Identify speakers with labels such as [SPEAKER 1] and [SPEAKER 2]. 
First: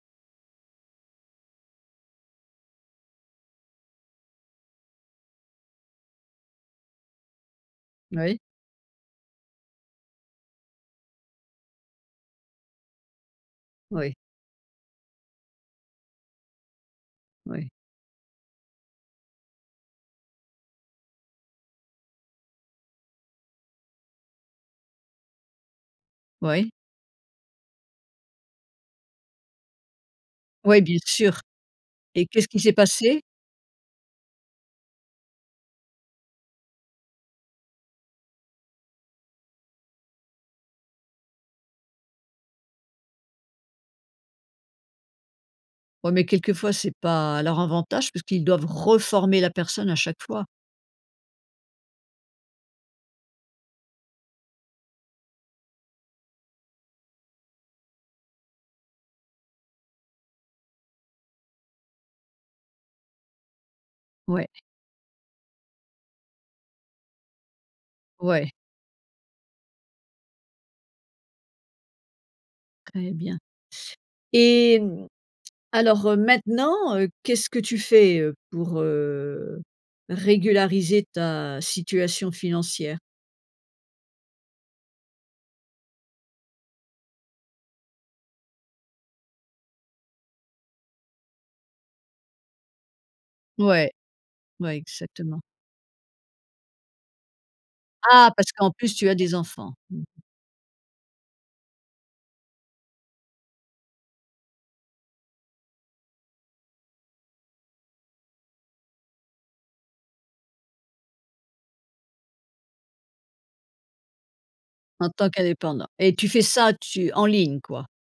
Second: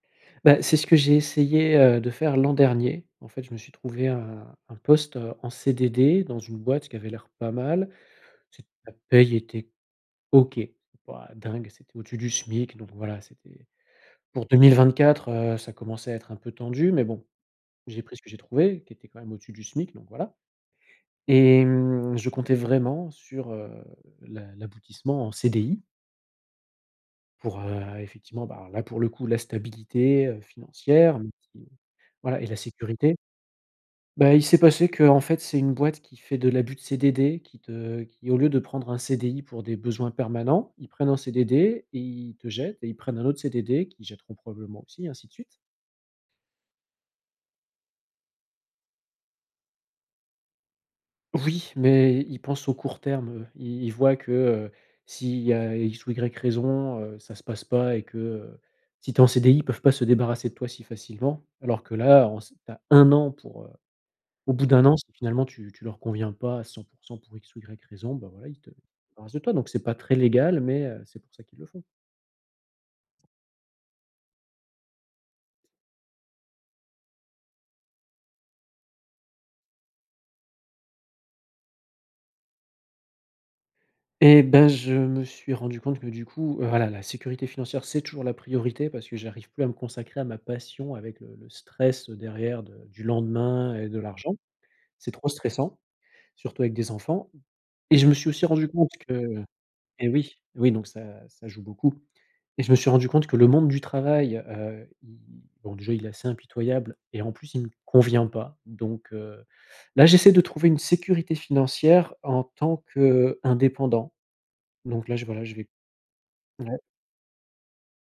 [SPEAKER 1] Bah c'est ce que j'ai essayé, heu, de faire l'an dernier. En fait je me suis trouvé un un poste, heu, en CDD dans une boîte qui avait l'air pas mal,
[SPEAKER 2] Moui.
[SPEAKER 1] c'était, la paye était OK, pas dingue, c'était au-dessus du SMIC donc voilà c'était
[SPEAKER 2] Oui.
[SPEAKER 1] pour 2024, heu, ça commençait à être un peu tendu, mais bon
[SPEAKER 2] Oui.
[SPEAKER 1] j'ai pris ce que j'ai trouvé qui était quand même au-dessus du SMIC, donc voilà, et mmh, je comptais vraiment sur, heu, l'a l'aboutissement en CDI.
[SPEAKER 2] Oui.
[SPEAKER 1] Pour, heu, effectivement bah là pour le coup la stabilité, heu,
[SPEAKER 2] Oui, bien
[SPEAKER 1] financière et
[SPEAKER 2] sûr.
[SPEAKER 1] puis,
[SPEAKER 2] Et
[SPEAKER 1] voilà et
[SPEAKER 2] qu'est-ce
[SPEAKER 1] la
[SPEAKER 2] qui s'est
[SPEAKER 1] sécurité
[SPEAKER 2] passé?
[SPEAKER 1] Bah il s'est passé qu'en fait c'est une boîte qui fait de l'abus de CDD, qui te qui au lieu de prendre un CDI pour des besoins permanents, ils prennent un CDD et ils te jettent et ils prennent un autre CDD qu'ils jetteront probablement aussi et ainsi de suite.
[SPEAKER 2] Ouais mais quelquefois, c'est pas à leur avantage puisqu'ils doivent reformer la personne à chaque fois.
[SPEAKER 1] Oui, mais i ils pensent au court terme, heu, i ils voient que, heu, s'il y a X ou Y raisons, heu, ça se passe pas et que, heu, si tu es en CDI, ils peuvent pas se débarrasser de toi si facilement, alors que là on sait que tu as 1 an pour, heu,
[SPEAKER 2] Ouais.
[SPEAKER 1] au bout d'1 an si finalement tu tu leur conviens pas à 100 % pour X ou Y raisons, bah voilà
[SPEAKER 2] Ouais.
[SPEAKER 1] ils te ils se débarrassent de toi, donc c'est pas très légal, mais, heu, c'est pour ça qu'ils le font.
[SPEAKER 2] Très bien, et mmh, alors, heu, maintenant, heu, qu'est-ce que tu fais, heu, pour, heu, régulariser ta situation financière?
[SPEAKER 1] Et ben je me suis rendu compte que du coup, voilà la sécurité financière c'est toujours la priorité parce que j'arrive plus à me consacrer à ma passion avec, heu, le stress, heu, derrière de du lendemain et
[SPEAKER 2] Ouais.
[SPEAKER 1] de l'argent.
[SPEAKER 2] Ouais,
[SPEAKER 1] C'est trop
[SPEAKER 2] exactement.
[SPEAKER 1] stressant, surtout avec des enfants, et je me suis
[SPEAKER 2] Ah
[SPEAKER 1] aussi
[SPEAKER 2] parce
[SPEAKER 1] rendu
[SPEAKER 2] qu'en
[SPEAKER 1] compte
[SPEAKER 2] plus tu as des
[SPEAKER 1] que
[SPEAKER 2] enfants. Mmh.
[SPEAKER 1] et oui, oui donc ça ça joue beaucoup, et je me suis rendu compte que le monde du travail, heu, il il, bon déjà il est assez impitoyable, et en plus il me convient pas, donc, heu, là j'essaie de trouver une sécurité financière en tant qu'indépendant, donc
[SPEAKER 2] En
[SPEAKER 1] là, je,
[SPEAKER 2] tant
[SPEAKER 1] voilà je vais
[SPEAKER 2] qu'indépendant, et tu fais ça,
[SPEAKER 1] ouais.
[SPEAKER 2] tu en ligne quoi.